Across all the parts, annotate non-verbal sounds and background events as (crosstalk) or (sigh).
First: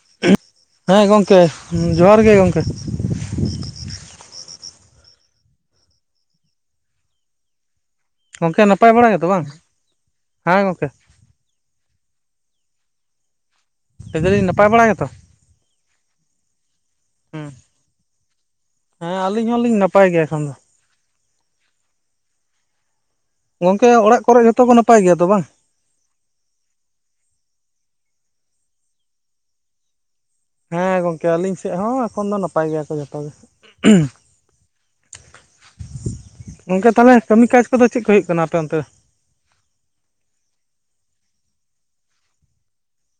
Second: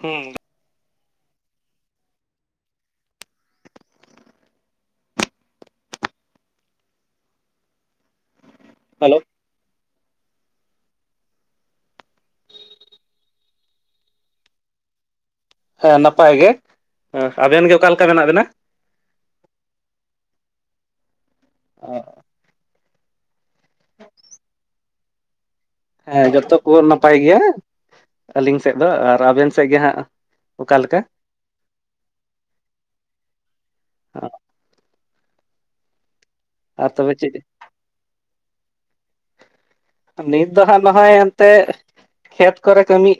ᱦᱩᱸ ᱦᱮᱸ ᱜᱚᱢᱠᱮ ᱡᱚᱦᱟᱨ ᱜᱮ ᱜᱚᱢᱠᱮ ᱜᱚᱝᱠᱮ ᱱᱟᱯᱟᱭ ᱵᱟᱲᱟ ᱦᱮᱞᱳ ᱜᱮᱛᱚ ᱵᱟᱝ ᱦᱮᱸ ᱜᱚᱢᱠᱮ ᱞᱟᱭ ᱫᱟᱹᱞᱤᱧ ᱱᱟᱯᱟᱭ ᱵᱟᱲᱟᱜᱮᱛᱚ ᱦᱮᱸ ᱱᱟᱯᱟᱭ ᱜᱮ ᱦᱮ ᱦᱩᱸ ᱟᱵᱮᱱ ᱜᱮ ᱚᱠᱟ ᱞᱮᱠᱟ ᱢᱮᱱᱟᱜ ᱵᱮᱱᱟ ᱦᱮᱸ ᱟᱹᱞᱤᱧ ᱦᱚᱸᱞᱤᱧ ᱱᱟᱯᱟᱭ ᱜᱮᱭᱟ ᱮᱠᱷᱚᱱ ᱫᱚ ᱦ (unintelligible) ᱜᱚᱝᱠᱮ ᱚᱲᱟᱜ ᱠᱚᱨᱮ ᱡᱷᱚᱛᱚ ᱠᱚ ᱱᱟᱯᱟᱭ ᱜᱮᱭᱟ ᱛᱚ ᱵᱟᱝ ᱦᱮᱸ ᱡᱚᱛᱚ ᱠᱚ ᱱᱟᱯᱟᱭ ᱜᱮᱭᱟ ᱟᱹᱞᱤᱧ ᱥᱮᱫ ᱫᱚ ᱟᱨ ᱟᱵᱮᱱ ᱥᱮᱫ ᱜᱮ ᱦᱟᱸᱜ ᱚᱠᱟ ᱞᱮᱠᱟ? ᱠᱮ ᱟᱹᱞᱤᱧ ᱥᱮᱫ ᱦᱚᱸ ᱮᱠᱷᱚᱱ ᱫᱚ ᱱᱟᱯᱟᱭ ᱜᱮᱭᱟ ᱠᱚ ᱡᱚᱛᱚ ᱜᱮ ᱟᱨ ᱜᱚᱝᱠᱮ ᱛᱚᱵᱮ ᱛᱟᱦᱚᱞᱮ ᱪᱮᱫ ᱠᱟᱹᱢᱤ ᱠᱟᱡᱽ ᱠᱚᱫᱚ ᱪᱮᱫ ᱠᱚ ᱦᱩᱭᱩᱜ ᱠᱟᱱᱟ ᱟᱯᱮ ᱚᱱᱛᱮ ᱱᱤᱛ ᱫᱚ ᱦᱟᱸᱜ ᱱᱚᱜᱼᱚᱭ ᱮᱱᱛᱮᱜ ᱠᱷᱮᱛ ᱠᱚᱨᱮ ᱠᱟᱹᱢᱤ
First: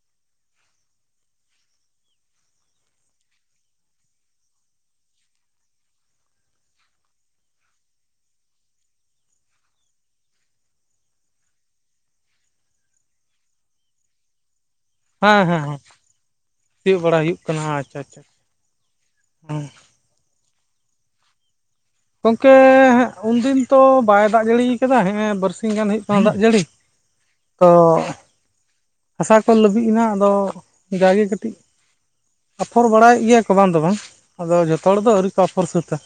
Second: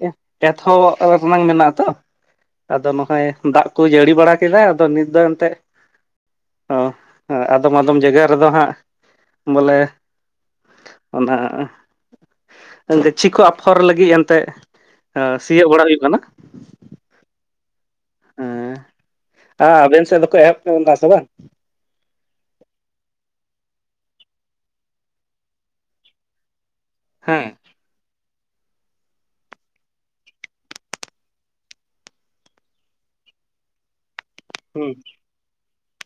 ᱮᱛᱚᱦᱚᱵ ᱨᱮᱱᱟ ᱢᱮᱱᱟᱜ ᱟᱛᱚ ᱟᱫᱚ ᱱᱚᱜᱼᱚᱭ ᱫᱟᱜ ᱠᱚ ᱡᱟᱹᱲᱤ ᱵᱟᱲᱟ ᱠᱮᱫᱟ ᱟᱫᱚ ᱱᱤᱛ ᱫᱚ ᱮᱱᱛᱮᱫ ᱚ ᱦᱮ ᱟᱫᱚᱢ ᱟᱫᱚᱢ ᱡᱟᱭᱜᱟ ᱨᱮᱫᱚ ᱦᱟᱸᱜ ᱵᱚᱞᱮ ᱚᱱᱟ ᱜᱟᱹᱪᱷᱤ ᱠᱚ ᱟᱯᱷᱚᱨ ᱞᱟᱹᱜᱤᱫ ᱮᱱᱛᱮᱜ ᱦᱮᱸ ᱦᱮᱸ ᱥᱤᱭᱳᱜ ᱦᱮᱸ ᱵᱟᱲᱟ ᱦᱩᱭᱩᱜ ᱠᱟᱱᱟ ᱥᱤᱭᱳᱜ ᱵᱟᱲᱟ ᱦᱩᱭᱩᱜ ᱠᱟᱱᱟ ᱟᱪᱪᱷᱟ ᱟᱪᱪᱷᱟ ᱦᱮᱸ ᱦᱮᱸ ᱟᱵᱮᱱ ᱥᱮᱫ ᱫᱚᱠᱚ ᱮᱦᱚᱵ ᱠᱮᱫᱟ ᱥᱮ ᱵᱟᱝ? ᱜᱚᱢᱠᱮᱻᱮ ᱩᱱᱫᱤᱱ ᱛᱚ ᱵᱟᱭ ᱫᱟᱜ ᱡᱟᱹᱲᱤ ᱟᱠᱟᱫᱟ, ᱱᱮᱜ ᱮ ᱵᱟᱨᱥᱤᱧ ᱜᱟᱱ ᱦᱩᱭᱩᱜ ᱠᱟᱱᱟ ᱫᱟᱜ ᱡᱟᱹᱲᱤ᱾ ᱦᱮᱸ ᱛᱚᱻ ᱦᱟᱥᱟ ᱠᱚ ᱞᱟᱹᱵᱤᱫ ᱮᱱᱟ ᱟᱫᱚ ᱡᱟᱜᱮ ᱠᱟᱹᱴᱤᱡ ᱟᱯᱷᱚᱨ ᱵᱟᱲᱟᱭᱮᱫ ᱜᱮᱭᱟ ᱠᱚ, ᱵᱟᱝ ᱫᱚ ᱵᱟᱝ, ᱟᱫᱚ ᱦᱩᱸ ᱡᱚᱛᱚ ᱦᱚᱲ ᱫᱚ ᱟᱹᱣᱨᱤ ᱠᱚ ᱟᱯᱷᱚᱨ ᱥᱟᱹᱛᱟ᱾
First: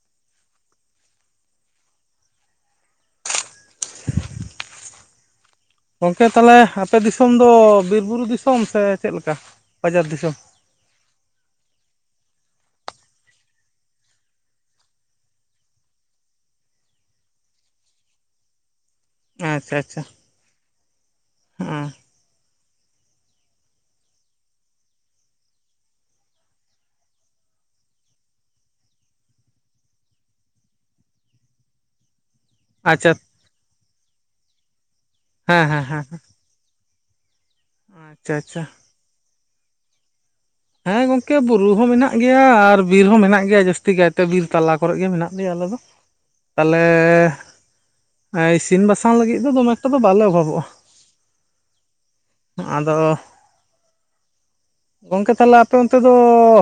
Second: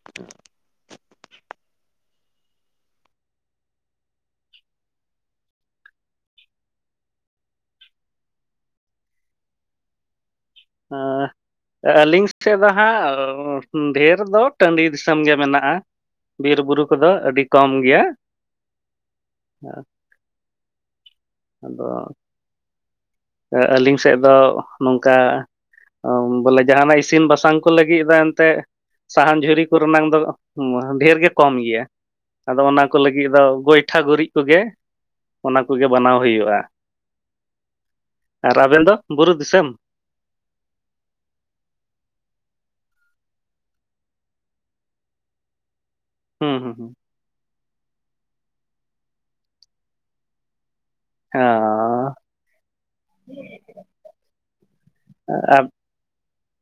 (unintelligible) ᱜᱚᱢᱠᱮ ᱛᱟᱦᱚᱞᱮ ᱟᱯᱮ ᱫᱤᱥᱚᱢ ᱫᱚ ᱵᱤᱨ ᱵᱩᱨᱩ ᱫᱤᱥᱚᱢ ᱥᱮ ᱪᱮᱫ ᱞᱮᱠᱟ ᱵᱟᱡᱟᱨ ᱫᱤᱥᱚᱢ? (unintelligible) ᱟᱹᱞᱤᱧ ᱴᱷᱮᱫ ᱫᱚ ᱦᱟᱸᱜ ᱰᱷᱮᱨ ᱫᱚ ᱴᱟᱺᱰᱤ ᱫᱤᱥᱚᱢ ᱜᱮ ᱢᱮᱱᱟᱜᱼᱟ᱾ ᱵᱤᱨ ᱵᱩᱨᱩ ᱠᱚᱫᱚ ᱟᱹᱰᱤ ᱠᱚᱢ ᱜᱮᱭᱟ᱾ ᱟᱪᱪᱷᱟ ᱟᱪᱪᱷᱟ ᱟᱫᱚ ᱦᱮᱸ ᱟᱹᱞᱤᱧ ᱥᱮᱫ ᱫᱚ ᱱᱚᱝᱠᱟ ᱵᱚᱞᱮ ᱡᱟᱦᱟᱱᱟᱜ ᱤᱥᱤᱱ ᱵᱟᱥᱟᱝ ᱠᱚ ᱞᱟᱹᱜᱤᱫ ᱫᱚ ᱮᱱᱛᱮᱜ ᱥᱟᱦᱟᱱ ᱡᱷᱩᱨᱤ ᱠᱚᱨᱮ ᱱᱟᱝ ᱫᱚ ᱰᱷᱮᱨ ᱜᱮ ᱠᱚᱢ ᱜᱮᱭᱟ᱾ ᱟᱫᱚ ᱚᱱᱟ ᱠᱚ ᱟᱪᱪᱷᱟ ᱞᱟᱹᱜᱤᱫ ᱫᱚ ᱜᱚᱸᱭᱴᱷᱟ ᱜᱩᱨᱤᱡ ᱠᱚᱜᱮ ᱚᱱᱟ ᱦᱮᱸ ᱦᱮᱸ ᱠᱚᱜᱮ ᱦᱮᱸ ᱵᱟᱱᱟᱣ ᱦᱩᱭᱩᱜᱼᱟ᱾ ᱟᱪᱪᱷᱟ ᱟᱨ ᱟᱪᱪᱷᱟ ᱟᱵᱮᱱ ᱫᱚ ᱵᱩᱨᱩ ᱫᱤᱥᱚᱢ? ᱦᱮᱸ ᱜᱚᱝᱠᱮ ᱵᱩᱨᱩ ᱦᱚᱸ ᱢᱮᱱᱟᱜ ᱜᱮᱭᱟ ᱟᱨ ᱵᱤᱨ ᱦᱚᱸ ᱢᱮᱱᱟᱜ ᱜᱮᱭᱟ ᱡᱟᱹᱥᱛᱤ ᱠᱟᱭᱛᱮ ᱵᱤᱨ ᱛᱟᱞᱟ ᱠᱚᱨᱮ ᱜᱮ ᱢᱮᱱᱟᱜ ᱞᱮᱭᱟ ᱟᱞᱮ ᱫᱚ᱾ ᱦᱩᱸ ᱦᱩᱸ ᱛᱟᱦᱚᱞᱮ ᱦᱩᱸ ᱤᱥᱤᱱ ᱵᱟᱥᱟᱝ ᱞᱟᱹᱜᱤᱫ ᱫᱚ ᱫᱚᱢᱮ ᱮᱠᱴᱟ ᱫᱚ ᱵᱟᱞᱮ ᱚᱵᱷᱟᱵᱚᱜᱼᱟ᱾ ᱦᱚᱸ ᱟᱫᱚ ᱜᱚᱝᱠᱮ ᱛᱟᱦᱚᱞᱮ ᱟᱨ ᱟᱯᱮ ᱚᱱᱛᱮ ᱫᱚ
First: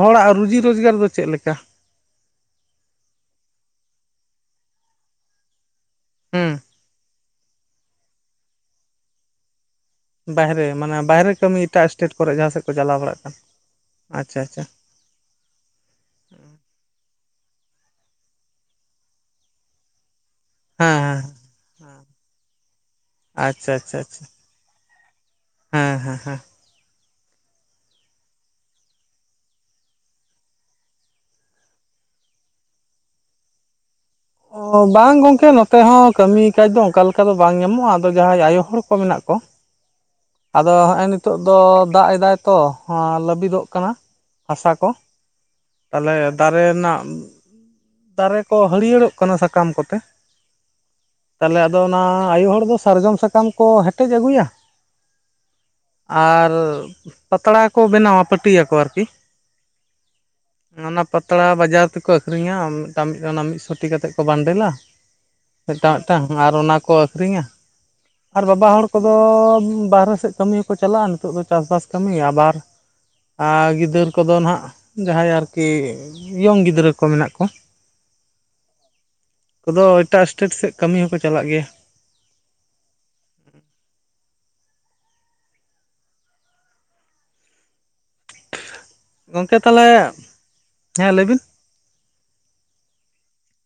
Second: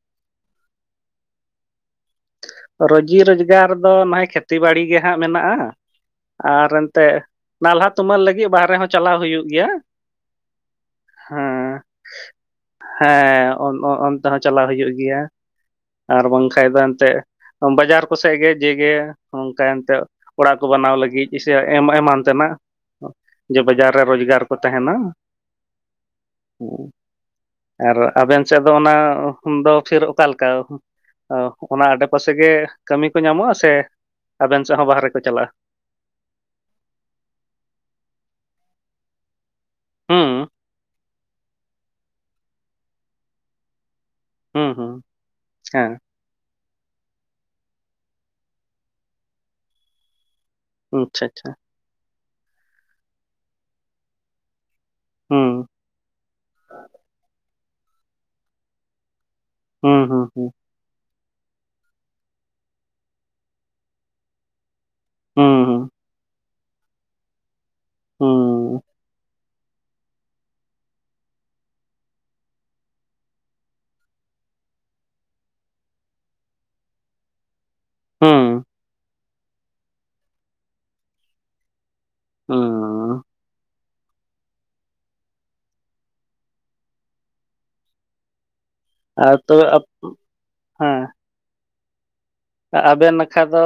ᱦᱚᱲᱟᱜ ᱨᱩᱡᱤ ᱨᱳᱡᱽᱜᱟᱨ ᱫᱚ ᱪᱮᱫ ᱞᱮᱠᱟ? ᱨᱩᱡᱤ ᱨᱚᱡᱽᱜᱟᱨ ᱫᱚ ᱱᱚᱜᱼᱚᱭ, ᱠᱷᱮᱛᱤ ᱵᱟᱹᱲᱤ ᱜᱮ ᱦᱟᱸᱜ ᱢᱮᱱᱟᱜᱼᱟ, ᱦᱩᱸ ᱟᱨ ᱮᱱᱛᱮᱜ ᱱᱟᱞᱦᱟ ᱛᱩᱢᱟᱹᱞ ᱞᱟᱹᱜᱤᱫ ᱵᱟᱦᱨᱮ ᱦᱚᱸ ᱪᱟᱞᱟᱣ ᱦᱩᱭᱩᱜ ᱜᱮᱭᱟ᱾ ᱵᱟᱦᱨᱮ ᱢᱟᱱᱮ ᱵᱟᱭᱨᱮ ᱠᱟᱹᱢᱤ ᱦᱮᱸ ᱮᱴᱟᱜ ᱥᱴᱮᱴ ᱠᱚᱨᱮ ᱡᱟᱦᱟᱸ ᱥᱮᱫ ᱠᱚ ᱪᱟᱞᱟᱣ ᱵᱟᱲᱟᱜ ᱠᱟᱱ, ᱦᱮᱸ ᱚᱱ ᱚ- ᱚᱱᱛᱮ ᱟᱪᱪᱷᱟ ᱦᱚᱸ ᱟᱪᱪᱷᱟ᱾ ᱪᱟᱞᱟᱣ ᱦᱩᱭᱩᱜ ᱜᱮᱭᱟ ᱟᱨ ᱵᱟᱝ ᱠᱷᱟᱱ ᱫᱚ ᱮᱱᱛᱮᱫ ᱵᱟᱡᱟᱨ ᱠᱚᱥᱮᱫ ᱜᱮ ᱡᱮᱜᱮ ᱚᱱᱠᱟ ᱮᱱᱛᱮᱫ ᱚᱲᱟᱜ ᱠᱚ ᱵᱮᱱᱟᱣ ᱦᱮᱸ ᱦᱮᱸ ᱞᱟᱹᱜᱤᱫ ᱥᱮ ᱮ ᱮᱢᱟᱱ ᱛᱮᱱᱟᱜ᱾ ᱡᱮ ᱟᱪᱪᱷᱟ ᱵᱟᱡᱟᱨ ᱟᱪᱪᱷᱟ ᱨᱮ ᱟᱪᱪᱷᱟ ᱨᱳᱡᱽᱜᱟᱨ ᱠᱚ ᱛᱟᱦᱮᱱᱟ ᱦᱮᱸ ᱦᱮᱸ ᱦᱮᱸ ᱟᱨ ᱟᱵᱮᱱ ᱥᱮᱫ ᱫᱚ, ᱚᱱᱟ ᱫᱚ ᱯᱷᱤᱨ ᱚᱠᱟᱞᱮᱠᱟ? ᱚᱱᱟ ᱯᱟᱥᱮ ᱜᱮ ᱠᱟᱹᱢᱤ ᱠᱚ ᱧᱟᱢᱚᱜᱼᱟ ᱥᱮ ᱟᱵᱮᱱ ᱥᱮᱫ ᱚ ᱦᱚᱸ ᱵᱟᱦᱨᱮ ᱵᱟᱝ ᱠᱚ ᱜᱚᱝᱠᱮ ᱪᱟᱞᱟᱜᱼᱟ ᱱᱚᱛ ᱛᱮᱦᱚᱸ ᱠᱟᱹᱢᱤ ᱠᱟᱡᱽ ᱫᱚ ᱚᱱᱠᱟ ᱞᱮᱠᱟ ᱫᱚ ᱵᱟᱝ ᱧᱟᱢᱚᱜᱼᱟ ᱟᱫᱚ ᱡᱟᱦᱟᱸᱭ ᱟᱭᱳ ᱦᱚᱲ ᱠᱚ ᱢᱮᱱᱟᱜ ᱠᱚ ᱦᱩᱸ ᱟᱫᱚ ᱦᱚᱸᱜᱼᱚᱭ ᱱᱤᱛᱚᱜ ᱫᱚ ᱫᱟᱜ ᱮᱫᱟᱭ ᱛᱚ ᱞᱟᱹᱵᱤᱫᱚᱜ ᱠᱟᱱᱟ᱾ ᱦᱩᱸ ᱦᱟᱥᱟ ᱠᱚ, ᱦᱩᱸ ᱦᱮᱸ ᱛᱟᱞᱚᱦᱮ ᱫᱟᱨᱮ ᱨᱮᱱᱟᱜ ᱫᱟᱨᱮ ᱠᱚ ᱦᱟᱹᱨᱭᱟᱹᱲᱚᱜ ᱠᱳᱱᱳ ᱥᱟᱠᱟᱢ ᱠᱚᱛᱮ᱾ ᱟᱪᱪᱷᱟ ᱟᱪᱪᱷᱟ ᱛᱟᱦᱚᱞᱮ ᱟᱫᱚ ᱚᱱᱟ ᱟᱭᱩ ᱦᱚᱲ ᱫᱚ ᱥᱟᱨᱡᱚᱢ ᱥᱟᱠᱟᱢ ᱠᱚ ᱦᱮᱴᱮᱡ ᱟᱹᱜᱩᱭᱟ᱾ ᱦᱩᱸ ᱟᱨ ᱯᱟᱛᱲᱟ ᱠᱚ ᱵᱮᱱᱟᱣᱟ ᱯᱟᱹᱴᱤᱭᱟᱠᱚ ᱟᱨᱠᱤ? ᱦᱩᱸ ᱦᱩᱸ ᱦᱩᱸ ᱚᱱᱟ ᱯᱟᱛᱲᱟ ᱵᱟᱡᱟᱨ ᱛᱮᱠᱚ ᱟᱹᱷᱨᱤᱧᱟ ᱢᱤᱫᱴᱟᱝ ᱢᱤᱫ ᱥᱚ ᱴᱤ ᱠᱟᱛᱮᱜ ᱠᱚ ᱵᱟᱱᱰᱮᱞᱟ ᱦᱩᱸ ᱢᱤᱫᱴᱟᱝ ᱢᱤᱫᱴᱟᱝ ᱟᱨ ᱚᱱᱟ ᱠᱚ ᱟᱠᱷᱨᱤᱧᱟ ᱦᱩᱸ ᱵᱟᱵᱟ ᱦᱚᱲ ᱠᱚᱫᱚ ᱵᱟᱦᱨᱮ ᱥᱮᱫ ᱠᱟᱹᱢᱤ ᱦᱚᱸᱠᱚ ᱪᱟᱞᱟᱜᱼᱟ᱾ᱱᱤᱛᱚᱜ ᱫᱚ ᱪᱟᱥᱵᱟᱥ ᱠᱟᱹᱢᱤ᱾ ᱟᱵᱟᱨ ᱟᱨ ᱜᱤᱫᱟᱹᱨ ᱠᱚᱫᱚ ᱱᱟᱦᱟᱸᱜ ᱡᱟᱦᱟᱸᱭ ᱟᱨᱠᱤ ᱤᱭᱚᱝ ᱜᱤᱫᱽᱨᱟᱹ ᱠᱚ ᱢᱮᱱᱟᱜ ᱠᱚ ᱦᱩᱸ ᱠᱚᱫᱚ ᱮᱴᱟᱜ ᱤᱥᱴᱮᱴ ᱥᱮᱫ ᱠᱟᱹᱢᱤ ᱦᱚᱸᱠᱚ ᱪᱟᱞᱟᱜ ᱜᱮᱭᱟ᱾ (unintelligible) ᱟᱨ ᱜᱚᱝᱠᱮ ᱛᱚᱵᱮ ᱟᱯ ᱛᱟᱦᱚᱞᱮ ᱦᱮᱸ ᱞᱟᱹᱭ ᱵᱤᱱ ᱟᱵᱮᱱ ᱱᱟᱠᱷᱟ ᱫᱚ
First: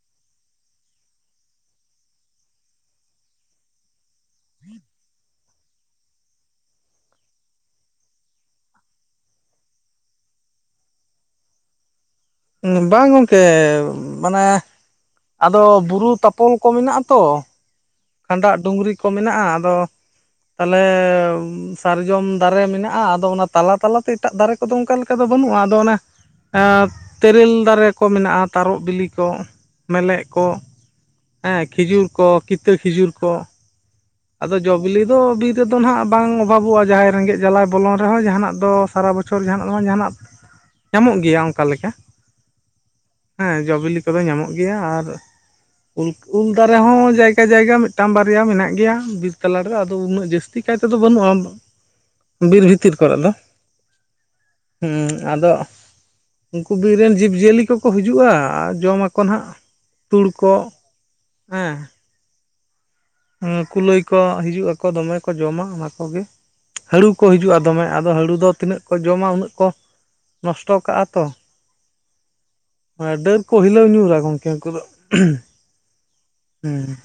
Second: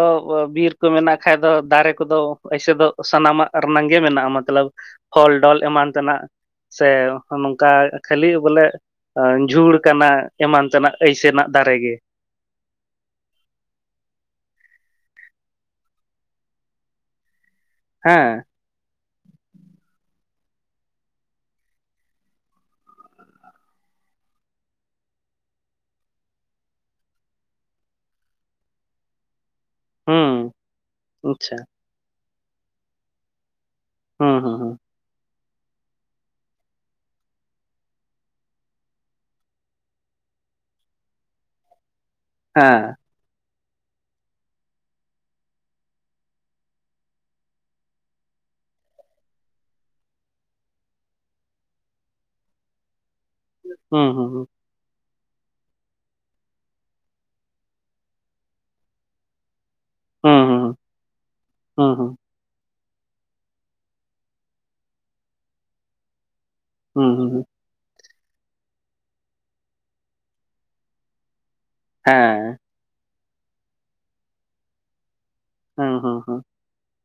ᱵᱤᱨ ᱠᱚ ᱢᱮᱱᱟᱜ ᱠᱷᱟᱡ ᱫᱚ ᱫᱟᱨᱮ ᱠᱚᱫᱚ ᱯᱩᱭᱥᱟᱹ ᱥᱟᱱᱟᱢᱟᱜ ᱟᱨ ᱱᱟᱝᱜᱮ ᱢᱮᱱᱟᱜᱼᱟ ᱢᱚᱛᱞᱚᱵᱽ ᱯᱷᱚᱞ ᱰᱚᱞ ᱮᱢᱟᱱ ᱛᱮᱱᱟᱜ᱾ ᱥᱮ ᱱᱚᱝᱠᱟ ᱠᱷᱟᱹᱞᱤ ᱵᱚᱞᱮ ᱡᱷᱩᱲ ᱠᱟᱱᱟ ᱮᱢᱟᱱ ᱛᱮᱱᱟᱜ ᱟᱹᱭᱥᱮᱱᱟᱜ ᱫᱟᱨᱮ ᱜᱮ ᱵᱟᱝ ᱜᱚᱝᱠᱮ ᱢᱟᱱᱮ ᱟᱫᱚ ᱵᱩᱨᱩ ᱛᱟᱯᱚᱞ ᱠᱚ ᱢᱮᱱᱟᱜᱼᱟ ᱛᱚ ᱦᱮᱸ ᱠᱷᱟᱸᱰᱟᱜ ᱰᱩᱝᱨᱤ ᱠᱚ ᱢᱮᱱᱟᱜᱼᱟ ᱟᱫᱚ ᱛᱟᱦᱚᱞᱮ ᱥᱟᱨᱡᱚᱢ ᱫᱟᱨᱮ ᱢᱮᱱᱟᱜᱼᱟ ᱟᱫᱚ ᱚᱱᱟ ᱛᱟᱞᱟ ᱛᱟᱞᱟ ᱛᱮ ᱮᱴᱟᱜ ᱫᱟᱨᱮ ᱠᱚᱫᱚ ᱚᱱᱠᱟ ᱞᱮᱠᱟ ᱫᱚ ᱵᱟᱹᱱᱩᱜᱼᱟ ᱟᱫᱚ ᱚᱱᱟ ᱛᱮᱨᱮᱞ ᱫᱟᱨᱮ ᱠᱚ ᱢᱮᱱᱟᱜᱼᱟ ᱛᱟᱨᱚᱵ ᱵᱤᱞᱤ ᱠᱚ ᱢᱮᱞᱮᱜ ᱠᱚ ᱦᱩᱸ ᱟᱪᱪᱷᱟ ᱦᱮᱸ ᱠᱷᱤᱡᱩᱨ ᱠᱚ ᱠᱤᱛᱟᱹ ᱠᱷᱤᱡᱩᱨ ᱠᱚ ᱦᱩᱸ ᱦᱩᱸ ᱟᱫᱚ ᱡᱚ ᱦᱩᱸ ᱵᱤᱞᱤ ᱫᱚ ᱵᱤᱨ ᱤᱛᱟᱹ ᱫᱚ ᱦᱟᱸᱜ ᱵᱟᱝ ᱚᱵᱷᱟᱵᱚᱜᱼᱟ ᱡᱟᱦᱟᱸᱭ ᱨᱮᱸᱜᱮᱡ ᱡᱟᱞᱟᱭ ᱵᱚᱞᱚᱱ ᱨᱮᱦᱚᱸ ᱡᱟᱦᱟᱸᱱᱟᱜ ᱫᱚ ᱥᱟᱨᱟ ᱵᱚᱪᱷᱚᱨ ᱡᱟᱦᱟᱸᱱᱟᱜ ᱫᱚ ᱵᱟᱝ ᱡᱟᱦᱟᱸᱱᱟᱜ ᱧᱟᱢᱚᱜ ᱜᱮᱭᱟ ᱚᱱᱠᱟ ᱞᱮᱠᱟ ᱦᱮᱸ ᱦᱮᱸ ᱡᱚ ᱵᱤᱞᱤ ᱠᱚᱫᱚ ᱧᱟᱢᱚᱜ ᱜᱮᱭᱟ ᱟᱨ ᱩ ᱩᱞ ᱫᱟᱨᱮ ᱦᱚᱸ ᱡᱟᱭᱜᱟ ᱡᱟᱭᱜᱟ ᱢᱤᱫᱴᱟᱝ ᱵᱟᱨᱭᱟ ᱢᱮᱱᱟᱜ ᱜᱮᱭᱟ ᱵᱤᱨ ᱛᱟᱞᱟ ᱨᱮ ᱟᱫᱚ ᱩᱱᱟᱹᱜ ᱡᱟᱹᱥᱛᱤ ᱠᱟᱭ ᱛᱮᱫᱚ ᱵᱟᱹᱱᱩᱜᱼᱟ ᱵᱤᱨ ᱵᱷᱤᱛᱤᱨ ᱠᱚᱨᱮ ᱫᱚ ᱦᱩᱸ ᱦᱩᱸ ᱦᱸ ᱦᱮᱸ ᱟᱫᱚ ᱩᱱᱠᱩ ᱵᱤᱨ ᱨᱮᱱ ᱡᱤᱵᱽᱼᱡᱤᱭᱟᱹᱞᱤ ᱠᱚᱠᱚ ᱦᱤᱡᱩᱜᱼᱟ ᱟᱨ ᱡᱚᱢ ᱟᱠᱚ ᱱᱟᱦᱟᱜ ᱛᱩᱲ ᱦᱩᱸ ᱠᱚ ᱦᱩᱸ ᱦᱮᱸ ᱦᱩᱸ ᱠᱩᱞᱟᱹᱭ ᱠᱚ ᱦᱤᱡᱩᱜ ᱟᱠᱚ ᱫᱚᱢᱮ ᱠᱚ ᱡᱚᱢᱟ ᱚᱱᱟ ᱠᱚ ᱜᱮ ᱦᱟᱹᱲᱩ ᱦᱩᱸ ᱠᱚ ᱦᱩᱸ ᱦᱩᱸ ᱦᱤᱡᱩᱜᱼᱟ ᱫᱚᱢᱮ ᱟᱫᱚ ᱦᱟᱹᱲᱩ ᱫᱚ ᱛᱤᱱᱟᱹᱜ ᱠᱚ ᱡᱚᱢᱟ ᱩᱱᱟᱹᱜ ᱠᱚ ᱱᱚᱥᱴᱚ ᱠᱟᱜᱼᱟ ᱛᱚ ᱦᱮᱸ ᱰᱟᱹᱨ ᱠᱚ ᱦᱤᱞᱟᱹᱣ ᱧᱩᱨᱟ ᱜᱚᱢᱠᱮ ᱩᱱᱠᱩ ᱫᱚ ᱦᱩᱸ ᱦᱩᱸ ᱦᱩᱸ ᱦᱮᱸ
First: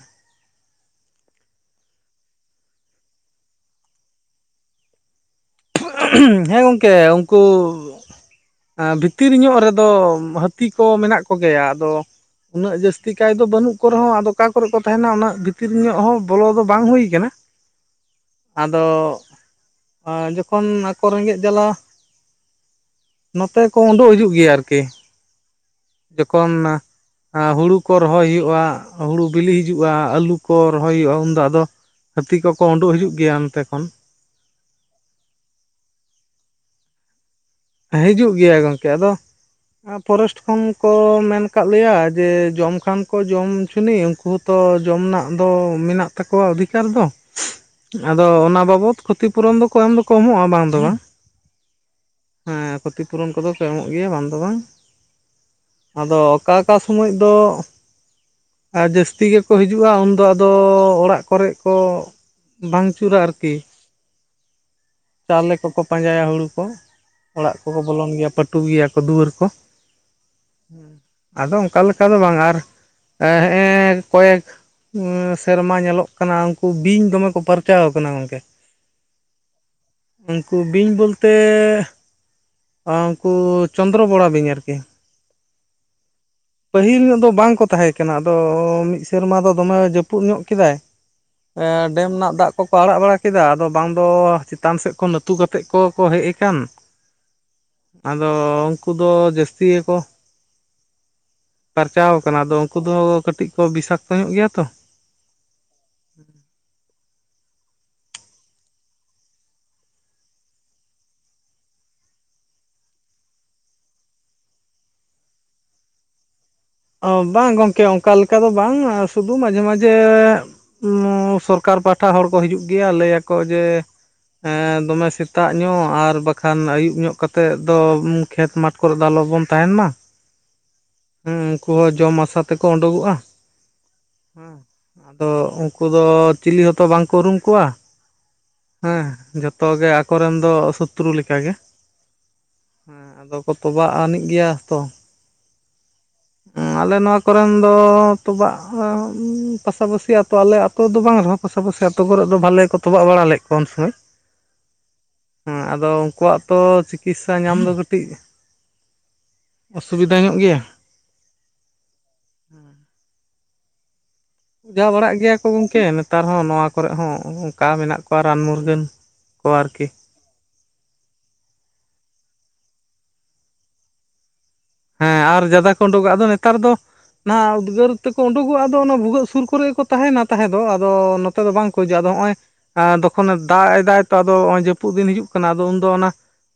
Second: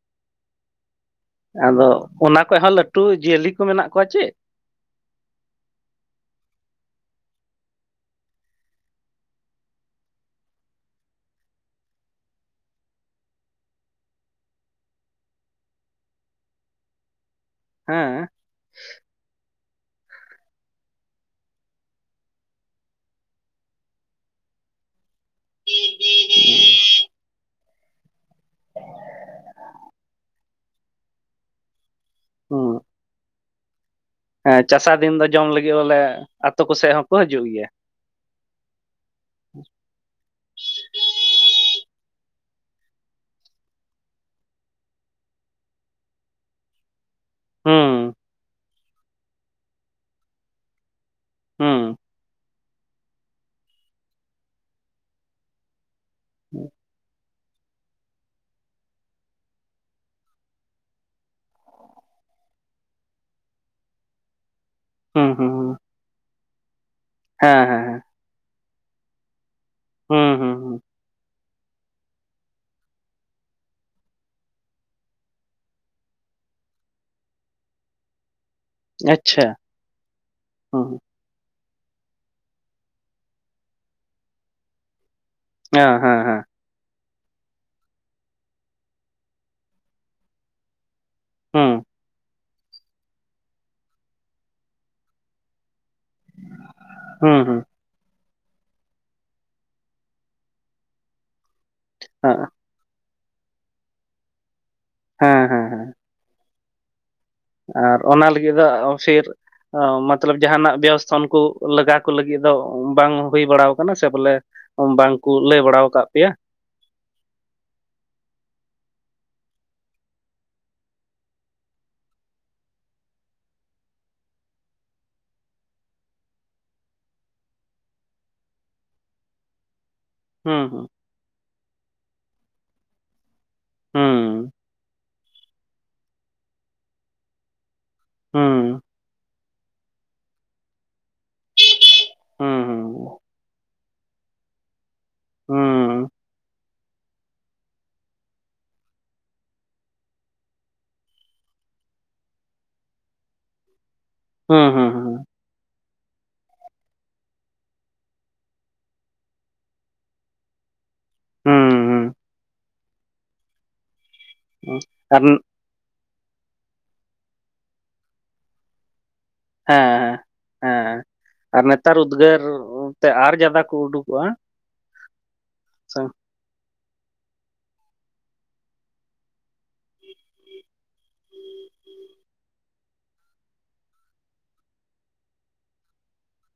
ᱟᱫᱚ ᱚᱱᱟ ᱠᱷᱚᱡ ᱦᱚᱸ ᱞᱟᱹᱴᱩ ᱡᱤᱭᱟᱹᱞᱤ ᱠᱚ ᱢᱮᱱᱟᱜ ᱠᱚᱣᱟ ᱪᱮ ᱦᱮᱸ ᱜᱚᱝᱠᱮ ᱩᱱᱠᱩ ᱵᱷᱤᱛᱤᱨ ᱧᱚᱜ ᱨᱮᱫᱚ ᱦᱟᱹᱛᱤ ᱠᱚ ᱢᱮᱱᱟᱜ ᱠᱚ ᱜᱮᱭᱟ ᱟᱫᱚ ᱩᱱᱟᱹᱜ ᱡᱟᱹᱥᱛᱤ ᱠᱟᱭ ᱫᱚ ᱵᱟᱹᱱᱩᱜ ᱠᱚ ᱨᱮᱦᱚᱸ ᱟᱫᱚ ᱚᱠᱟ ᱠᱚᱨᱮ ᱠᱚ ᱛᱟᱦᱮᱸᱱᱟ ᱩᱱᱟᱹᱜ ᱵᱷᱤᱛᱤᱨ ᱧᱚᱜ ᱦᱚᱸ ᱵᱚᱞᱚ ᱫᱚ ᱵᱟᱝ ᱦᱩᱭ ᱠᱟᱱᱟ ᱦᱮᱸ ᱟᱫᱚ ᱡᱚᱠᱷᱚᱱ ᱟᱠᱚ ᱨᱮᱸᱜᱮᱡ ᱡᱟᱞᱟ ᱱᱚᱛᱮ ᱠᱚ ᱩᱰᱩᱠ ᱦᱤᱡᱩᱜ ᱜᱮᱭᱟ ᱟᱨᱠᱤ ᱡᱚᱠᱷᱚᱱ ᱟᱨ ᱦᱩᱲᱩ ᱠᱚ ᱨᱚᱦᱚᱭ ᱦᱩᱭᱩᱜᱼᱟ ᱦᱩᱲᱩ ᱵᱤᱞᱤ ᱦᱤᱡᱩᱜᱼᱟ ᱟᱹᱞᱩ ᱠᱚ ᱨᱚᱦᱚᱭ ᱦᱩᱭᱩᱜᱼᱟ ᱩᱱᱫᱚ ᱟᱫᱚ ᱦᱟᱹᱛᱤ ᱠᱚ ᱠᱚ ᱦᱩᱸ ᱩᱰᱩᱜ ᱦᱤᱡᱩᱜ ᱜᱮᱭᱟ ᱚᱱᱛᱮ ᱠᱷᱚᱱ ᱦᱮᱸ ᱪᱟᱥᱟᱱᱫᱤᱱ ᱫᱚ ᱡᱚᱢ ᱞᱟᱹᱜᱤᱫ ᱵᱚᱞᱮ ᱟᱛᱳ ᱠᱚ ᱥᱮᱫ ᱦᱚᱸᱠᱚ ᱦᱤᱡᱩᱜ ᱜᱮᱭᱟ ᱦᱤᱡᱩᱜ ᱜᱮᱭᱟ ᱜᱚᱝᱠᱮ ᱟᱫᱚ ᱯᱷᱚᱨᱮᱥᱴ ᱠᱷᱚᱱ ᱠᱚ ᱢᱮᱱ ᱟᱠᱟᱫ ᱞᱮᱭᱟ ᱡᱮ ᱡᱚᱢ ᱠᱷᱟᱱ ᱠᱚ ᱡᱚᱢ ᱦᱚᱪᱚᱱᱤ ᱩᱱᱠᱩ ᱦᱚᱸ ᱛᱚ ᱡᱚᱢ ᱨᱮᱱᱟᱜ ᱫᱚ ᱢᱮᱱᱟᱜ ᱛᱟᱠᱚᱣᱟ ᱚᱫᱷᱤᱠᱟᱨ ᱫᱚ ᱦᱩᱸ ᱟᱫᱚ ᱚᱱᱟ ᱵᱟᱵᱚᱫ ᱠᱷᱚᱛᱤ ᱯᱩᱨᱚᱱ ᱫᱚ ᱠᱚ ᱮᱢ ᱫᱚ ᱠᱚ ᱮᱢᱚᱜᱼᱟ ᱵᱟᱝ ᱫᱚ ᱵᱟᱝ ᱦᱩᱸ ᱦᱮᱸ ᱠᱷᱚᱛᱤ ᱯᱩᱨᱚᱱ ᱠᱚᱫᱚ ᱠᱚ ᱮᱢᱚᱜ ᱜᱮᱭᱟ ᱵᱟᱝ ᱫᱚ ᱵᱟᱝ ᱟᱫᱚ ᱚᱠᱟ ᱚᱠᱟ ᱥᱚᱢᱚᱭ ᱫᱚ ᱟᱨ ᱡᱟᱹᱥᱛᱤ ᱜᱮᱠᱚ ᱦᱤᱡᱩᱜᱼᱟ ᱩᱱᱫᱚ ᱟᱫᱚ ᱚᱲᱟᱜ ᱠᱚᱨᱮᱜ ᱠᱚ ᱵᱟᱝ ᱪᱩᱨᱟ ᱟᱨᱠᱤ ᱪᱟᱣᱞᱮ ᱠᱚ ᱠᱚ ᱯᱟᱸᱡᱟᱭᱟ ᱦᱩᱲᱩ ᱠᱚ ᱚᱲᱟᱜ ᱠᱚᱠᱚ ᱵᱚᱞᱚᱱ ᱜᱮᱭᱟ ᱯᱟᱹᱴᱩ ᱜᱮᱭᱟ ᱠᱚ ᱫᱩᱣᱟᱹᱨ ᱠᱚ ᱟᱫᱚ ᱚᱱᱠᱟ ᱞᱮᱠᱟ ᱫᱚ ᱵᱟᱝ ᱟᱨ ᱦᱮ ᱠᱚᱭᱮᱠ ᱥᱮᱨᱢᱟ ᱧᱮᱞᱚᱜ ᱠᱟᱱᱟ ᱩᱱᱠᱩ ᱵᱤᱧ ᱫᱚᱢᱮ ᱠᱚ ᱯᱟᱨᱪᱟᱣ ᱟᱠᱟᱱᱟ ᱜᱚᱝᱠᱮ (inaudible) ᱩᱱᱠᱩ ᱵᱤᱧ ᱵᱚᱞᱛᱮ ᱩᱱᱠᱩ ᱪᱚᱱᱫᱨᱚ ᱵᱚᱲᱟ ᱵᱤᱧ ᱟᱨᱠᱤ ᱦᱮᱸ ᱦᱮᱸ ᱦᱮᱸ ᱯᱟᱹᱦᱤᱞ ᱧᱚᱜ ᱫᱚ ᱵᱟᱝ ᱠᱚ ᱛᱟᱦᱮᱸ ᱠᱟᱱᱟ ᱟᱫᱚ ᱢᱤᱫ ᱥᱮᱨᱢᱟ ᱫᱚ ᱫᱚᱢᱮ ᱡᱟᱹᱯᱩᱫ ᱧᱚᱜ ᱠᱮᱫᱟᱭ ᱮ ᱰᱮᱢ ᱨᱮᱱᱟᱜ ᱫᱟᱜ ᱠᱚᱠᱚ ᱟᱲᱟᱜ ᱵᱟᱲᱟ ᱠᱮᱫᱟ ᱟᱫᱚ ᱵᱟᱝ ᱫᱚ ᱪᱮᱛᱟᱱ ᱥᱮᱫ ᱠᱷᱚᱱ ᱱᱟᱹᱛᱩ ᱠᱟᱛᱮᱫ ᱠᱚ ᱠᱚ ᱦᱮᱡ ᱟᱠᱟᱱ ᱦᱩᱸ ᱦᱩᱸ ᱟᱫᱚ ᱩᱱᱠᱩ ᱫᱚ ᱡᱟᱹᱥᱛᱤ ᱜᱮᱠᱚ ᱯᱟᱨᱪᱟᱣ ᱠᱟᱱᱟ ᱦᱮᱸ, ᱟᱫᱚ ᱩᱱᱠᱩ ᱫᱚ ᱠᱟᱹᱴᱤᱡ ᱠᱚ ᱵᱤᱥᱟᱠᱛᱚ ᱧᱚᱜ ᱜᱮᱭᱟ ᱛᱚ ᱦᱮᱸ ᱦᱮᱸ ᱦᱮᱸ ᱟᱨ ᱚᱱᱟ ᱞᱟᱹᱜᱤᱫ ᱫᱚ ᱚᱜᱥᱤᱨ ᱚ ᱢᱚᱛᱞᱚᱵ ᱡᱟᱦᱟᱱᱟᱜ ᱵᱮᱵᱚᱥᱛᱷᱟ ᱩᱱᱠᱩ ᱞᱟᱜᱟ ᱠᱚ ᱞᱟᱹᱜᱤᱫ ᱫᱚ ᱵᱟᱝ ᱦᱩᱭ ᱵᱟᱲᱟ ᱠᱟᱱᱟ ᱥᱮ ᱵᱚᱞᱮ ᱵᱟᱝᱠᱩ ᱞᱟᱹᱭ ᱵᱟᱲᱟ ᱟᱠᱟᱫ ᱯᱮᱭᱟ ᱚᱸ ᱵᱟᱝ ᱜᱚᱝᱠᱮ ᱚᱱᱠᱟ ᱞᱮᱠᱟ ᱫᱚ ᱵᱟᱝ ᱥᱩᱫᱩ ᱢᱟᱡᱷᱮ ᱢᱟᱡᱷᱮ ᱩᱸ ᱥᱚᱨᱠᱟᱨ ᱯᱟᱦᱴᱟ ᱦᱚᱲ ᱠᱚ ᱦᱤᱡᱩᱜ ᱜᱮᱭᱟ ᱞᱟᱹᱭᱟᱠᱚ ᱡᱮ ᱮᱸ ᱫᱚᱢᱮ ᱥᱮᱛᱟᱜ ᱧᱚᱜ ᱟᱨ ᱵᱟᱠᱷᱟᱱ ᱟᱹᱭᱩᱵ ᱧᱚᱜ ᱠᱟᱛᱮᱫ ᱫᱚ ᱠᱷᱮᱛ ᱢᱟᱴᱷ ᱠᱚᱨᱮ ᱫᱚ ᱟᱞᱚᱵᱚᱱ ᱛᱟᱦᱮᱱ ᱢᱟ ᱦᱩᱸ ᱦᱩᱸ ᱦᱩᱸ ᱩᱱᱠᱩ ᱦᱚᱸ ᱡᱚᱢ ᱟᱥᱟ ᱛᱮᱠᱚ ᱩᱰᱩᱠᱚᱜᱼᱟ ᱦᱩᱸ, ᱦᱮᱸ ᱟᱫᱚ ᱩᱱᱠᱩ ᱫᱚ ᱪᱤᱞᱤ ᱦᱛᱚ ᱵᱟᱝᱠᱚ ᱩᱨᱩᱢ ᱠᱚᱣᱟ ᱦᱩᱸ, ᱦᱮᱸ ᱡᱚᱛᱚ ᱜᱮ ᱠᱚᱨᱮᱱ ᱫᱚ ᱥᱚᱛᱨᱩ ᱞᱮᱠᱟ ᱜᱮ ᱦᱩᱸ, ᱦᱮᱸ ᱟᱫᱚ ᱠᱚ ᱛᱚᱵᱟᱜ ᱟᱹᱱᱤᱡ ᱜᱮᱭᱟ ᱛᱚ ᱦᱩᱸ, ᱟᱞᱮ ᱱᱚᱣᱟ ᱠᱚᱨᱮᱱ ᱫᱚ ᱛᱚᱵᱟᱜ ᱯᱟᱥᱟᱯᱟᱹᱥᱤ ᱟᱛᱩ ᱟᱞᱮ ᱱᱤᱛᱚᱜ ᱫᱚ ᱵᱟᱝ ᱨᱚᱦᱚᱸ ᱯᱟᱥᱟᱯᱟᱥᱤ ᱟᱹᱛᱩ ᱠᱚᱨᱮᱫ ᱫᱚ ᱵᱷᱟᱞᱮ ᱜᱮᱠᱚ ᱛᱚᱵᱟᱜ ᱵᱟᱲᱟ ᱞᱮᱫ ᱠᱚᱣᱟ ᱩᱱᱥᱚᱢᱚᱭ ᱦᱩᱸ ᱦᱩᱸ ᱦᱩᱸ ᱦᱮᱸ ᱟᱫᱚ ᱩᱱᱠᱩᱣᱟᱜ ᱛᱚ ᱪᱤᱠᱤᱥᱥᱟ ᱧᱟᱢ ᱫᱚ ᱠᱟᱹᱴᱤᱡ ᱚᱥᱩᱵᱤᱫᱟ ᱧᱚᱜ ᱜᱮᱭᱟ ᱦᱩᱸ, ᱦᱩᱸ, ᱦᱩᱸ (inaudible) ᱦᱩᱸ, ᱚᱡᱷᱟ ᱵᱟᱲᱟᱜ ᱟᱨ ᱜᱮᱭᱟ ᱦᱮᱸ, ᱠᱚ ᱜᱚᱢᱠᱮ ᱱᱮᱛᱟᱨ ᱦᱚᱸ ᱱᱚᱣᱟ ᱠᱚᱨᱮᱜ ᱦᱚᱸ ᱚᱱᱠᱟ ᱢᱮᱱᱟᱜ ᱠᱚᱣᱟ ᱨᱟᱱ ᱢᱩᱨᱜᱟᱹᱱ᱾ ᱠᱚ ᱦᱮᱸ ᱟᱨᱠᱤ ᱦᱮ ᱦᱮᱸ ᱟᱨ ᱱᱮᱛᱟᱨ ᱩᱫᱽᱜᱟᱹᱨ ᱛᱮ ᱟᱨ ᱡᱟᱫᱟ ᱠᱚ ᱩᱰᱩᱠᱚᱜᱼᱟ ᱦᱮᱸ ᱟᱨ ᱡᱟᱫᱟ ᱠᱚ ᱥᱮ ᱩᱰᱩᱠᱚ-ᱟ ᱟᱫᱚ ᱱᱮᱛᱟᱨ ᱫᱚ ᱱᱟ ᱩᱫᱽᱜᱟᱹᱨ ᱛᱮᱠᱚ ᱩᱰᱩᱠᱚᱜᱼᱟ ᱟᱫᱚ ᱚᱱᱟ ᱵᱷᱩᱜᱟᱹᱜ ᱥᱩᱨ ᱠᱚᱨᱮ ᱜᱮᱠᱚ ᱛᱟᱦᱮᱱᱟ ᱛᱟᱦᱮᱸ ᱫᱚ ᱟᱫᱚ ᱟᱫᱚ ᱵᱟᱝ ᱠᱚ ᱦᱤᱡᱩᱜᱼᱟ ᱟᱫᱚ ᱦᱚᱸᱜᱼᱚᱭ ᱛᱚᱠᱷᱚᱱᱮ ᱫᱟᱜ ᱮᱫᱟᱭ ᱛᱚ ᱟᱫᱚ ᱡᱟᱹᱯᱩᱫ ᱫᱤᱱ ᱦᱤᱡᱩᱜ ᱠᱟᱱᱟ ᱟᱫᱚ ᱩᱱᱫᱚ ᱚᱱᱟ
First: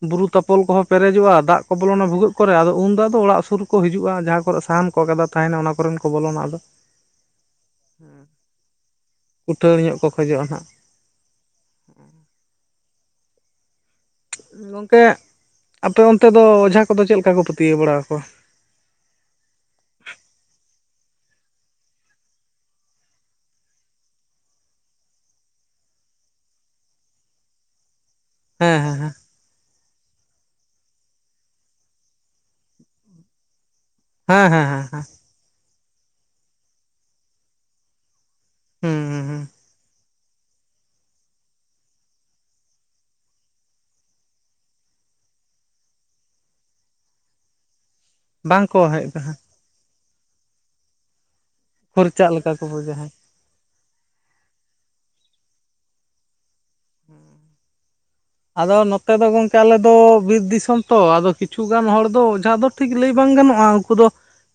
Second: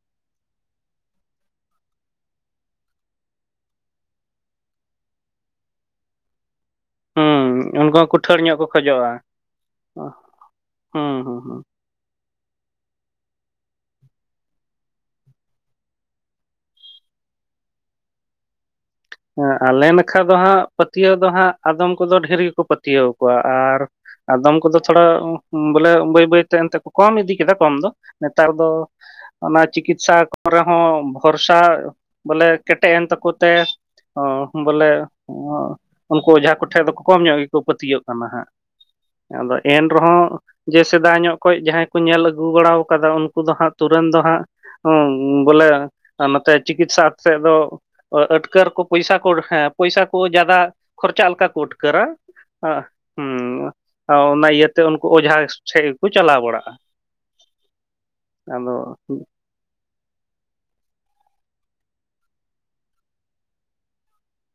ᱵᱩᱨᱩ ᱛᱟᱯᱚᱞ ᱠᱚᱦᱚᱸ ᱯᱮᱨᱮᱡᱚᱜᱼᱟ ᱫᱟᱜ ᱠᱚ ᱵᱚᱞᱚᱱᱟ ᱵᱷᱩᱜᱟᱹᱜ ᱠᱚᱨᱮ ᱟᱫᱚ ᱩᱱ ᱫᱚ ᱚᱲᱟᱜ ᱥᱩᱨ ᱠᱚ ᱦᱤᱡᱩᱜᱼᱟ ᱡᱟᱦᱟᱸ ᱠᱚᱨᱮ ᱥᱟᱦᱟᱱ ᱠᱚ ᱜᱟᱫᱟ ᱛᱟᱦᱮᱱᱟ ᱚᱱᱟ ᱠᱚᱨᱮᱱ ᱠᱚ ᱵᱚᱞᱚᱱᱟ ᱟᱫᱚ ᱦᱩᱸ ᱩᱱᱠᱩ ᱦᱚᱸ ᱠᱩᱴᱷᱟᱹᱲ ᱧᱚᱜ ᱠᱚ ᱠᱷᱚᱡᱚᱜᱼᱟ ᱩᱴᱷᱟᱹᱲ ᱧᱚᱜ ᱠᱚ ᱠᱷᱚᱡᱚᱜᱼᱟ ᱱᱟᱦᱟᱜ ᱦᱩᱸ ᱦᱩᱸ ᱦᱩᱸ ᱜᱚᱝᱠᱮ ᱟᱯᱮ ᱚᱱᱛᱮ ᱫᱚ ᱚᱡᱷᱟ ᱠᱚᱫᱚ ᱪᱮᱫ ᱞᱮᱠᱟ ᱠᱚ ᱯᱟᱹᱛᱭᱟᱹᱣ ᱵᱟᱲᱟᱣ ᱠᱚᱣᱟ? ᱦᱮᱸ ᱟᱞᱮ ᱱᱟᱠᱷᱟ ᱫᱚ ᱦᱟᱸᱜ ᱯᱟᱹᱛᱭᱟᱹᱣ ᱫᱚ ᱦᱟᱸᱜ ᱟᱫᱚᱢ ᱠᱚᱫᱚ ᱰᱷᱮᱨ ᱜᱮᱠᱚ ᱯᱟᱹᱛᱭᱟᱹᱣ ᱟᱠᱚᱣᱟ ᱟᱨ ᱟᱫᱚᱢ ᱠᱚᱫᱚ ᱛᱷᱚᱲᱟ ᱵᱚᱞᱮ ᱵᱟᱹᱭ ᱵᱟᱹᱭ ᱛᱮ ᱮᱱᱛᱮ ᱠᱚ ᱠᱚᱢ ᱤᱫᱤ ᱠᱮᱫᱟ ᱠᱚᱢ ᱫᱚ ᱱᱮᱛᱟᱨ ᱫᱚ ᱦᱮᱸ ᱦᱮᱸ ᱚᱱᱟ ᱪᱤᱠᱤᱛᱥᱟ ᱠᱚᱨᱮ ᱦᱚᱸ ᱵᱷᱚᱨᱥᱟ ᱵᱚᱞᱮ ᱠᱮᱴᱮᱡ ᱮᱱ ᱛᱟᱠᱚ ᱛᱮ ᱦᱮᱸ ᱚ ᱦᱮᱸ ᱦᱮᱸ ᱦᱮᱸ ᱵᱚᱞᱮ ᱦᱮᱸ ᱩᱱᱠᱩ ᱚᱡᱷᱟ ᱠᱚᱴᱷᱮᱡ ᱫᱚ ᱠᱚᱢ ᱧᱚᱜ ᱜᱮᱠᱚ ᱯᱟᱹᱛᱭᱟᱹᱜ ᱠᱟᱱᱟ ᱦᱟᱸᱜ ᱦᱩᱸ ᱦᱩᱸ ᱦᱩᱸ ᱟᱫᱚ ᱮᱱ ᱨᱮᱦᱚᱸ ᱡᱮ ᱥᱮᱫᱟᱭ ᱧᱚᱜ ᱠᱷᱚᱡ ᱡᱟᱦᱟᱸᱭ ᱠᱚ ᱧᱮᱞ ᱟᱹᱜᱩ ᱵᱟᱲᱟᱣ ᱠᱟᱫᱟ ᱩᱱᱠᱩ ᱫᱚ ᱦᱟᱸᱜ ᱛᱩᱨᱟᱹᱱ ᱫᱚ ᱦᱟᱸᱜ ᱦᱩᱸ ᱵᱚᱞᱮ ᱱᱚᱛᱮ ᱪᱤᱠᱤᱛᱥᱟ ᱥᱮᱫ ᱫᱚ ᱠᱟᱨ ᱵᱟᱝᱠᱚ ᱠᱚ ᱦᱮᱡ ᱯᱚᱭᱥᱟ ᱠᱚ ᱦᱮᱸ ᱯᱚᱭᱥᱟ ᱠᱚ ᱡᱟᱫᱟ ᱠᱷᱚᱨᱪᱟ ᱞᱮᱠᱟ ᱠᱳᱰ ᱠᱟᱨᱟ ᱠᱷᱚᱨᱪᱟᱜ ᱞᱮᱠᱟ ᱠᱚ ᱟᱦ ᱵᱩᱡᱟ ᱦᱮᱸ ᱦᱩᱸ ᱚᱱᱟ ᱤᱭᱟᱹᱛᱮ ᱩᱱᱠᱩ ᱚᱡᱷᱟ ᱴᱷᱮᱫ ᱜᱮᱠᱚ ᱪᱟᱞᱟᱣ ᱵᱟᱲᱟᱜᱼᱟ ᱦᱩᱸ ᱟᱫᱚ ᱱᱚᱛᱮ ᱫᱚ ᱜᱚᱝᱠᱮ ᱟᱞᱮ ᱫᱚ ᱵᱤᱨ ᱫᱤᱥᱚᱢ ᱛᱚ ᱟᱫᱚ ᱠᱤᱪᱷᱩ ᱜᱟᱱ ᱦᱚᱲ ᱫᱚ ᱚᱡᱷᱟ ᱫᱚ ᱴᱷᱤᱠ ᱞᱟᱹᱭ ᱵᱟᱝ ᱜᱟᱱᱚᱜᱼᱟ ᱩᱱᱠᱩ ᱫᱚ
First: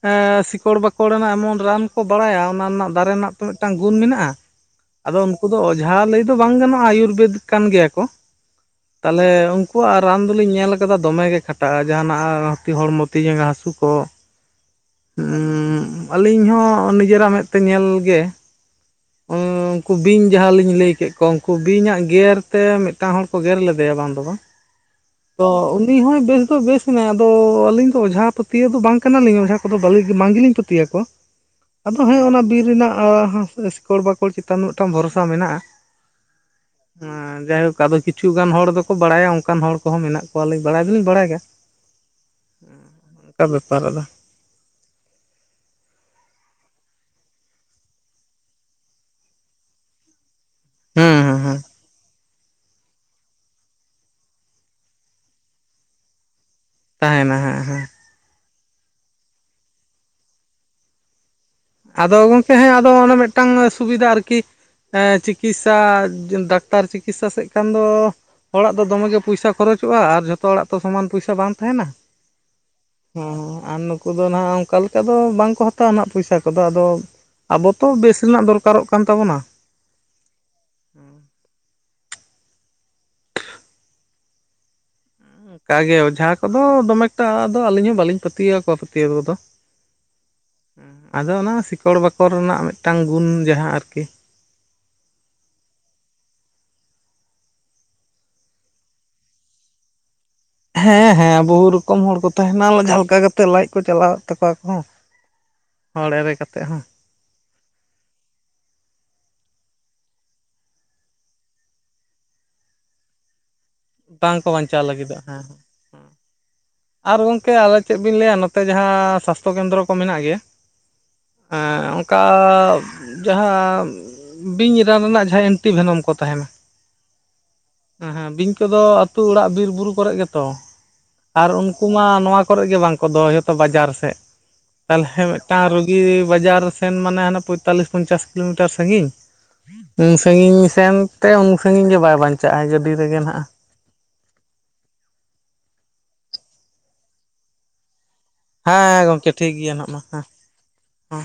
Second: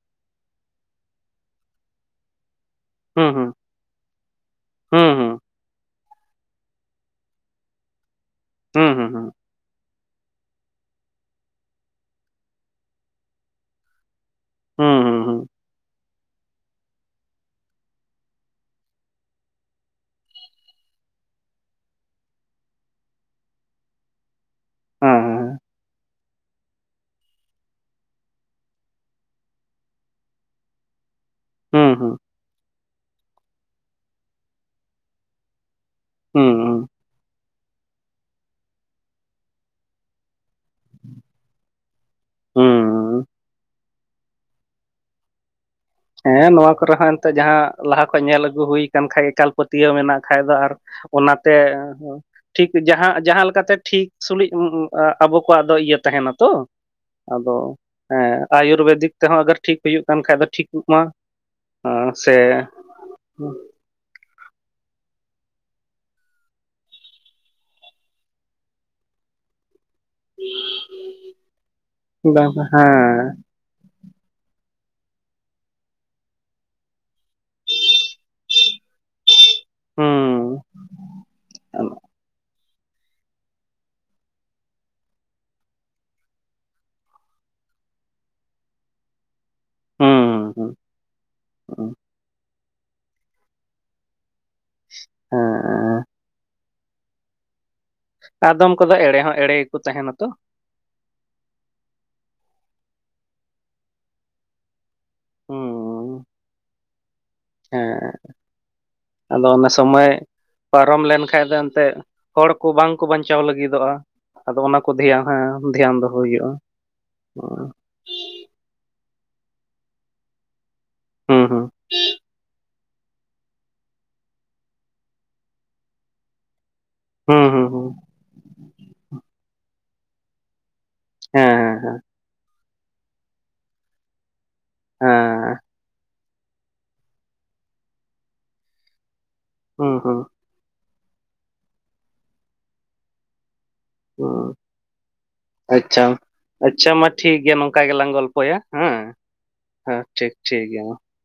ᱮᱸ ᱥᱤᱠᱚᱲ ᱵᱟᱠᱚᱲ ᱨᱮᱱᱟᱜ ᱮᱢᱚᱱ ᱨᱟᱱ ᱠᱚ ᱵᱟᱲᱟᱭᱟ ᱚᱱᱟ ᱨᱮᱱᱟᱜ ᱫᱟᱨᱮ ᱦᱩᱸ ᱨᱮᱱᱟᱜ ᱛᱚ ᱦᱩᱸ ᱢᱤᱫᱴᱮᱱ ᱢᱤᱫᱴᱟᱝ ᱜᱩᱱ ᱢᱮᱱᱟᱜᱼᱟ ᱟᱫᱚ ᱦᱩᱸ ᱩᱱᱠᱩ ᱫᱚ ᱚᱡᱷᱟ ᱞᱟᱹᱭ ᱫᱚ ᱵᱟᱝ ᱜᱟᱱᱚᱜᱼᱟ ᱟᱭᱩᱨᱵᱮᱫ ᱠᱟᱱ ᱜᱮᱭᱟ ᱠᱚ ᱦᱩᱸ ᱦᱩᱸ ᱛᱟᱞᱮ ᱦᱩᱸ ᱩᱱᱠ ᱟᱠᱟᱹᱠᱩᱣᱟᱜ ᱨᱟᱱ ᱫᱚᱞᱤᱧ ᱧᱮᱞ ᱟᱠᱟᱫᱟ ᱫᱚᱢᱮᱜ ᱜᱮ ᱠᱷᱟᱴᱟᱜᱼᱟ ᱡᱟᱦᱟᱱᱟᱜ ᱦᱟ ᱛᱤ ᱦᱚᱲᱢᱚ ᱛᱤ ᱡᱟᱸᱜᱟ ᱦᱟᱹᱥᱩ ᱠᱚ᱾ ᱦᱩᱸ ᱦᱩᱸ ᱦᱩᱸᱻ ᱟᱹᱞᱤᱧ ᱦᱚᱸ ᱱᱤᱡᱮᱨᱟᱜ ᱢᱮᱸᱫ ᱛᱮ ᱧᱮᱞ ᱜᱮ᱾ ᱩᱸᱻ ᱩᱱᱠᱩ ᱵᱤᱧ ᱡᱟᱦᱟᱸ ᱞᱤᱧ ᱞᱟᱹᱭ ᱠᱮᱫ ᱠᱚ ᱩᱱᱠᱩ ᱵᱤᱧᱟᱜ ᱜᱮᱨ ᱛᱮ ᱢᱤᱫᱴᱟᱝ ᱦᱚᱲ᱾ ᱠᱚ ᱜᱮᱨ ᱞᱮᱫᱮᱭᱟ ᱵᱟᱝ ᱫᱚ ᱵᱟᱝ ᱦᱩᱸ ᱛᱚ ᱩᱱᱤ ᱦᱚᱸᱭ ᱵᱮᱥ ᱫᱚ ᱵᱮᱥ ᱦᱮᱸ ᱟᱫᱚ ᱟᱹᱞᱤᱧ ᱫᱚ ᱚᱡᱷᱟ ᱯᱟᱹᱛᱭᱟᱹᱣ ᱫᱚ ᱵᱟᱝ ᱠᱟᱱᱟᱞᱤᱧ ᱚᱡᱷᱟ ᱠᱚᱫᱚᱞᱤ ᱵᱟᱝ ᱜᱮᱞᱤᱧ ᱯᱟᱹᱛᱭᱟᱹ ᱟᱠᱚᱣᱟ᱾ ᱦᱩᱸ ᱦᱩᱸ ᱦᱩᱸ ᱦᱩᱸ ᱦᱩᱸ ᱟᱫᱚ ᱦᱮᱸ ᱚᱱᱟ ᱵᱤᱨ ᱨᱮᱱᱟᱜ ᱦᱟᱸ ᱥᱤᱠᱚᱲ ᱵᱟᱠᱚᱲ ᱪᱮᱛᱟᱱ ᱢᱤᱫᱴᱟᱝ ᱵᱷᱚᱨᱥᱟ ᱢᱮᱱᱟᱜ-ᱟ ᱦᱩᱸ ᱦᱩᱸ ᱦᱩᱸ ᱟᱸᱻ ᱡᱟᱭᱦᱳᱠ ᱟᱫᱚ ᱠᱤᱪᱷᱩ ᱜᱟᱱ ᱦᱚᱲ ᱫᱚᱠᱚ ᱵᱟᱲᱟᱭᱟ ᱚᱱᱠᱟᱱ ᱦᱚᱲ ᱠᱚᱦᱚᱸ ᱢᱮᱱᱟᱜ ᱠᱚᱣᱟ ᱠᱚᱣᱟᱞᱤᱧ ᱵᱟᱲᱟᱭ ᱫᱚᱞᱤᱧ ᱵᱟᱲᱟᱭ ᱜᱮᱭᱟ ᱦᱩᱸ ᱚᱱᱠᱟ ᱵᱮᱯᱟᱨ ᱟᱫᱚ ᱦᱮᱸ ᱱᱚᱣᱟ ᱠᱚᱨᱮ ᱦᱚᱸ ᱮᱱᱛᱮ ᱡᱟᱦᱟᱸ ᱞᱟᱦᱟ ᱠᱷᱚᱡ ᱧᱮᱞ ᱟᱹᱜᱩ ᱦᱩᱭᱠᱟᱱ ᱠᱷᱟᱡ ᱮᱠᱟᱞ ᱯᱟᱹᱛᱭᱟᱹᱣ ᱢᱮᱱᱟᱜ᱾ ᱠᱷᱟᱡ ᱫᱚ ᱟᱨ ᱦᱮᱸ ᱦᱮᱸ ᱚᱱᱟᱛᱮ ᱦᱮᱸ ᱴᱷᱤᱠ ᱡᱟᱦᱟᱸ ᱡᱟᱦᱟᱸ ᱞᱮᱠᱟᱛᱮ ᱴᱷᱤᱠ ᱥᱩᱞᱩᱡ ᱟᱵᱚ ᱠᱚᱣᱟᱜ ᱫᱚ ᱤᱭᱟᱹ ᱛᱟᱦᱮᱱᱟ ᱛᱚ᱾ ᱛᱟᱦᱮᱱᱟ ᱟᱫᱚ ᱦᱮᱸ ᱦᱮᱸ ᱟᱭᱩᱨᱵᱮᱫᱤᱠ ᱛᱮᱦᱚᱸ ᱟᱜᱟᱨ ᱴᱷᱤᱠ ᱦᱩᱭᱩᱜ ᱠᱟᱱ ᱠᱷᱟᱡ ᱫᱚ ᱴᱷᱤᱠᱩᱜ ᱢᱟ᱾ ᱟᱫᱚ ᱥᱮ ᱜᱚᱢᱠᱮ ᱦᱮᱸ ᱟᱫᱚ ᱚᱱᱮ ᱢᱮᱫᱴᱟᱝ ᱥᱩᱵᱤᱫᱷᱟ ᱟᱨᱠᱤ ᱦᱮᱸ ᱪᱤᱠᱤᱥᱥᱟ ᱰᱟᱠᱛᱟᱨ ᱪᱤᱠᱤᱥᱥᱟ ᱥᱮᱫ ᱠᱷᱟᱱ ᱫᱚ ᱦᱚᱲᱟᱜ ᱫᱚ ᱫᱚᱢᱮ ᱜᱮ ᱯᱚᱭᱥᱟ ᱠᱷᱚᱨᱚᱪᱚᱜ-ᱟ ᱟᱨ ᱡᱷᱚᱛᱚ ᱦᱚᱲᱟᱜ ᱛᱚ ᱥᱚᱢᱟᱱ ᱯᱚᱭᱥᱟ ᱵᱟᱝ ᱛᱟᱦᱮᱱᱟ ᱵᱟᱝ ᱦᱚᱸᱻ ᱦᱮᱸ ᱟᱨ ᱩᱱᱠᱩᱫᱚ ᱱᱟᱦᱟᱜ ᱚᱱᱠᱟ ᱞᱮᱠᱟ ᱫᱚ ᱵᱟᱝᱠᱚ ᱦᱟᱛᱟᱣᱟ ᱱᱟᱦᱟᱜ ᱯᱚᱭᱥᱟ ᱠᱚᱫᱚ ᱟᱫᱚ ᱟᱵᱚ ᱛᱚ ᱵᱮᱥ ᱨᱮᱱᱟᱜ ᱫᱚᱨᱠᱟᱨᱚᱜ ᱠᱟᱱ ᱛᱟᱵᱚᱱᱟ᱾ ᱦᱚᱸᱻ ᱚᱱᱠᱟ ᱜᱮ ᱚᱡᱷᱟ ᱠᱚᱫᱚ ᱫᱚᱢᱮ ᱮᱠᱴᱟᱫᱚ ᱟᱹᱞᱤᱧ ᱦᱚᱸ ᱵᱟᱹᱞᱤᱧ ᱯᱟᱹᱛᱭᱟᱹᱣ ᱟᱠᱚᱣᱟ ᱯᱟᱹᱛᱭᱟᱹᱣ ᱠᱚᱫᱚ᱾ ᱦᱩᱸᱻ ᱦᱩᱸᱻ ᱟᱫᱚ ᱚᱱᱟ ᱥᱤᱠᱚᱲ ᱵᱟᱠᱚᱲ ᱨᱮᱱᱟᱜ ᱢᱤᱫᱴᱟᱝ ᱜᱩᱱ ᱡᱟᱦᱟᱸ ᱟᱨᱠᱤ᱾ ᱦᱮᱸᱻ ᱮᱸᱻ ᱟᱫᱚᱢ ᱠᱚᱫᱚ ᱮᱲᱮ ᱦᱚᱸ ᱮᱲᱮ ᱜᱮᱠᱚ ᱛᱟᱦᱮᱱᱟ ᱛᱚ᱾ ᱦᱮᱸ ᱦᱮᱸ ᱵᱚᱦᱩ ᱨᱚᱠᱚᱢ ᱦᱚᱲ ᱠᱚ ᱛᱟᱦᱮᱱᱟ ᱡᱷᱟᱦᱟ ᱞᱮᱠᱟ ᱠᱟᱛᱮᱜ ᱞᱟᱡ ᱠᱚ ᱪᱟᱞᱟᱣᱮᱫ ᱛᱟᱠᱚᱣᱟ ᱠᱚ ᱦᱚᱲ ᱮᱲᱮ ᱠᱟᱛᱮ ᱦᱚᱸ᱾ ᱦᱮᱸᱻ ᱟᱫᱚ ᱚᱱᱟ ᱥᱚᱢᱚᱭ ᱯᱟᱨᱚᱢ ᱞᱮᱱᱠᱷᱟᱡ ᱫᱚ ᱮᱱᱛᱮᱫ ᱦᱚᱲ ᱠᱚ ᱵᱟᱝᱠᱚ ᱵᱟᱧᱪᱟᱣ ᱞᱟᱹᱜᱤᱫᱚᱜ-ᱟ᱾ ᱵᱟᱝᱠᱚ ᱟᱫᱚ ᱚᱱᱟ ᱵᱟᱧᱪᱟᱣ ᱠᱚ ᱫᱷᱮᱭᱟ ᱞᱟᱹᱜᱤᱫᱚᱜ ᱦᱮᱸ ᱫᱷᱮᱭᱟᱱ ᱫᱚᱦᱚ ᱦᱳᱭᱳᱜ-ᱟ᱾ ᱟᱨ ᱜᱚᱢᱠᱮ ᱟᱞᱮ ᱪᱮᱫ ᱵᱤᱱ ᱞᱟᱹᱭᱟ ᱱᱚᱛᱮ ᱡᱟᱦᱟᱸᱻ ᱥᱟᱥᱛᱷᱚ ᱠᱮᱱᱫᱨᱚ ᱠᱚ ᱢᱮᱱᱟᱜ ᱜᱮᱭᱟ ᱦᱮᱸ ᱦᱮᱸ ᱠᱟ ᱡᱟᱦᱟᱸ ᱵᱤᱧ ᱨᱟᱱ ᱨᱮᱱᱟᱜ ᱡᱟᱦᱟᱸ ᱮᱱᱴᱤᱵᱷᱮᱱᱚᱢ ᱠᱚ ᱛᱟᱦᱮᱱᱟ᱾ ᱦᱮᱸᱻ ᱦᱮᱸ ᱦᱮᱸ ᱵᱤᱧ ᱠᱚᱫᱚ ᱟᱹᱛᱩ ᱚᱲᱟᱜ ᱵᱤᱨ ᱵᱩᱨᱩ ᱠᱚᱨᱮ ᱜᱮᱛᱚ᱾ ᱦᱮᱸ ᱟᱨ ᱩᱱᱠᱩ ᱦᱮᱸ ᱢᱟ ᱱᱚᱣᱟ ᱠᱚᱨᱮ ᱜᱮ ᱵᱟᱝᱠᱚ ᱫᱚᱦᱚᱭ ᱡᱚᱛᱚ ᱵᱟᱡᱟᱨ ᱥᱮᱫ ᱛᱟᱞᱦᱮ ᱦᱮᱸ ᱢᱤᱫᱴᱟᱝ ᱨᱩᱜᱤ ᱵᱟᱡᱟᱨ ᱥᱮᱱ ᱢᱟᱱᱮ ᱦᱟᱱᱮ ᱯᱚᱸᱭᱛᱟᱞᱞᱤᱥ ᱯᱚᱧᱪᱟᱥ ᱠᱤᱞᱳᱢᱤᱴᱟᱨ ᱥᱟᱹᱜᱤᱧ ᱦᱩᱸ ᱩᱱ ᱦᱩᱸ ᱥᱟᱺᱜᱤᱧ ᱥᱮᱱᱛᱮ ᱩᱱ ᱥᱟᱺᱜᱤᱧ ᱜᱮ ᱵᱟᱭ ᱵᱟᱧᱪᱟᱜᱼᱟᱭ ᱜᱟᱹᱰᱤ ᱨᱮᱜᱮ ᱱᱟᱦᱟᱜ ᱟᱪᱪᱷᱟ ᱟᱪᱪᱷᱟ ᱢᱟ ᱴᱷᱤᱠ ᱜᱮᱭᱟ ᱱᱚᱝᱠᱟ ᱜᱮᱞᱟᱝ ᱜᱚᱞᱯᱚ ᱦᱮᱸᱻ ᱜᱚᱢᱠᱮ ᱴᱷᱤᱠ ᱜᱮᱭᱟ ᱱᱟᱜ ᱢᱟ ᱦᱮᱸ ᱴᱷᱤᱠ ᱜᱮᱭᱟ ᱢᱟ ᱦᱮᱸ᱾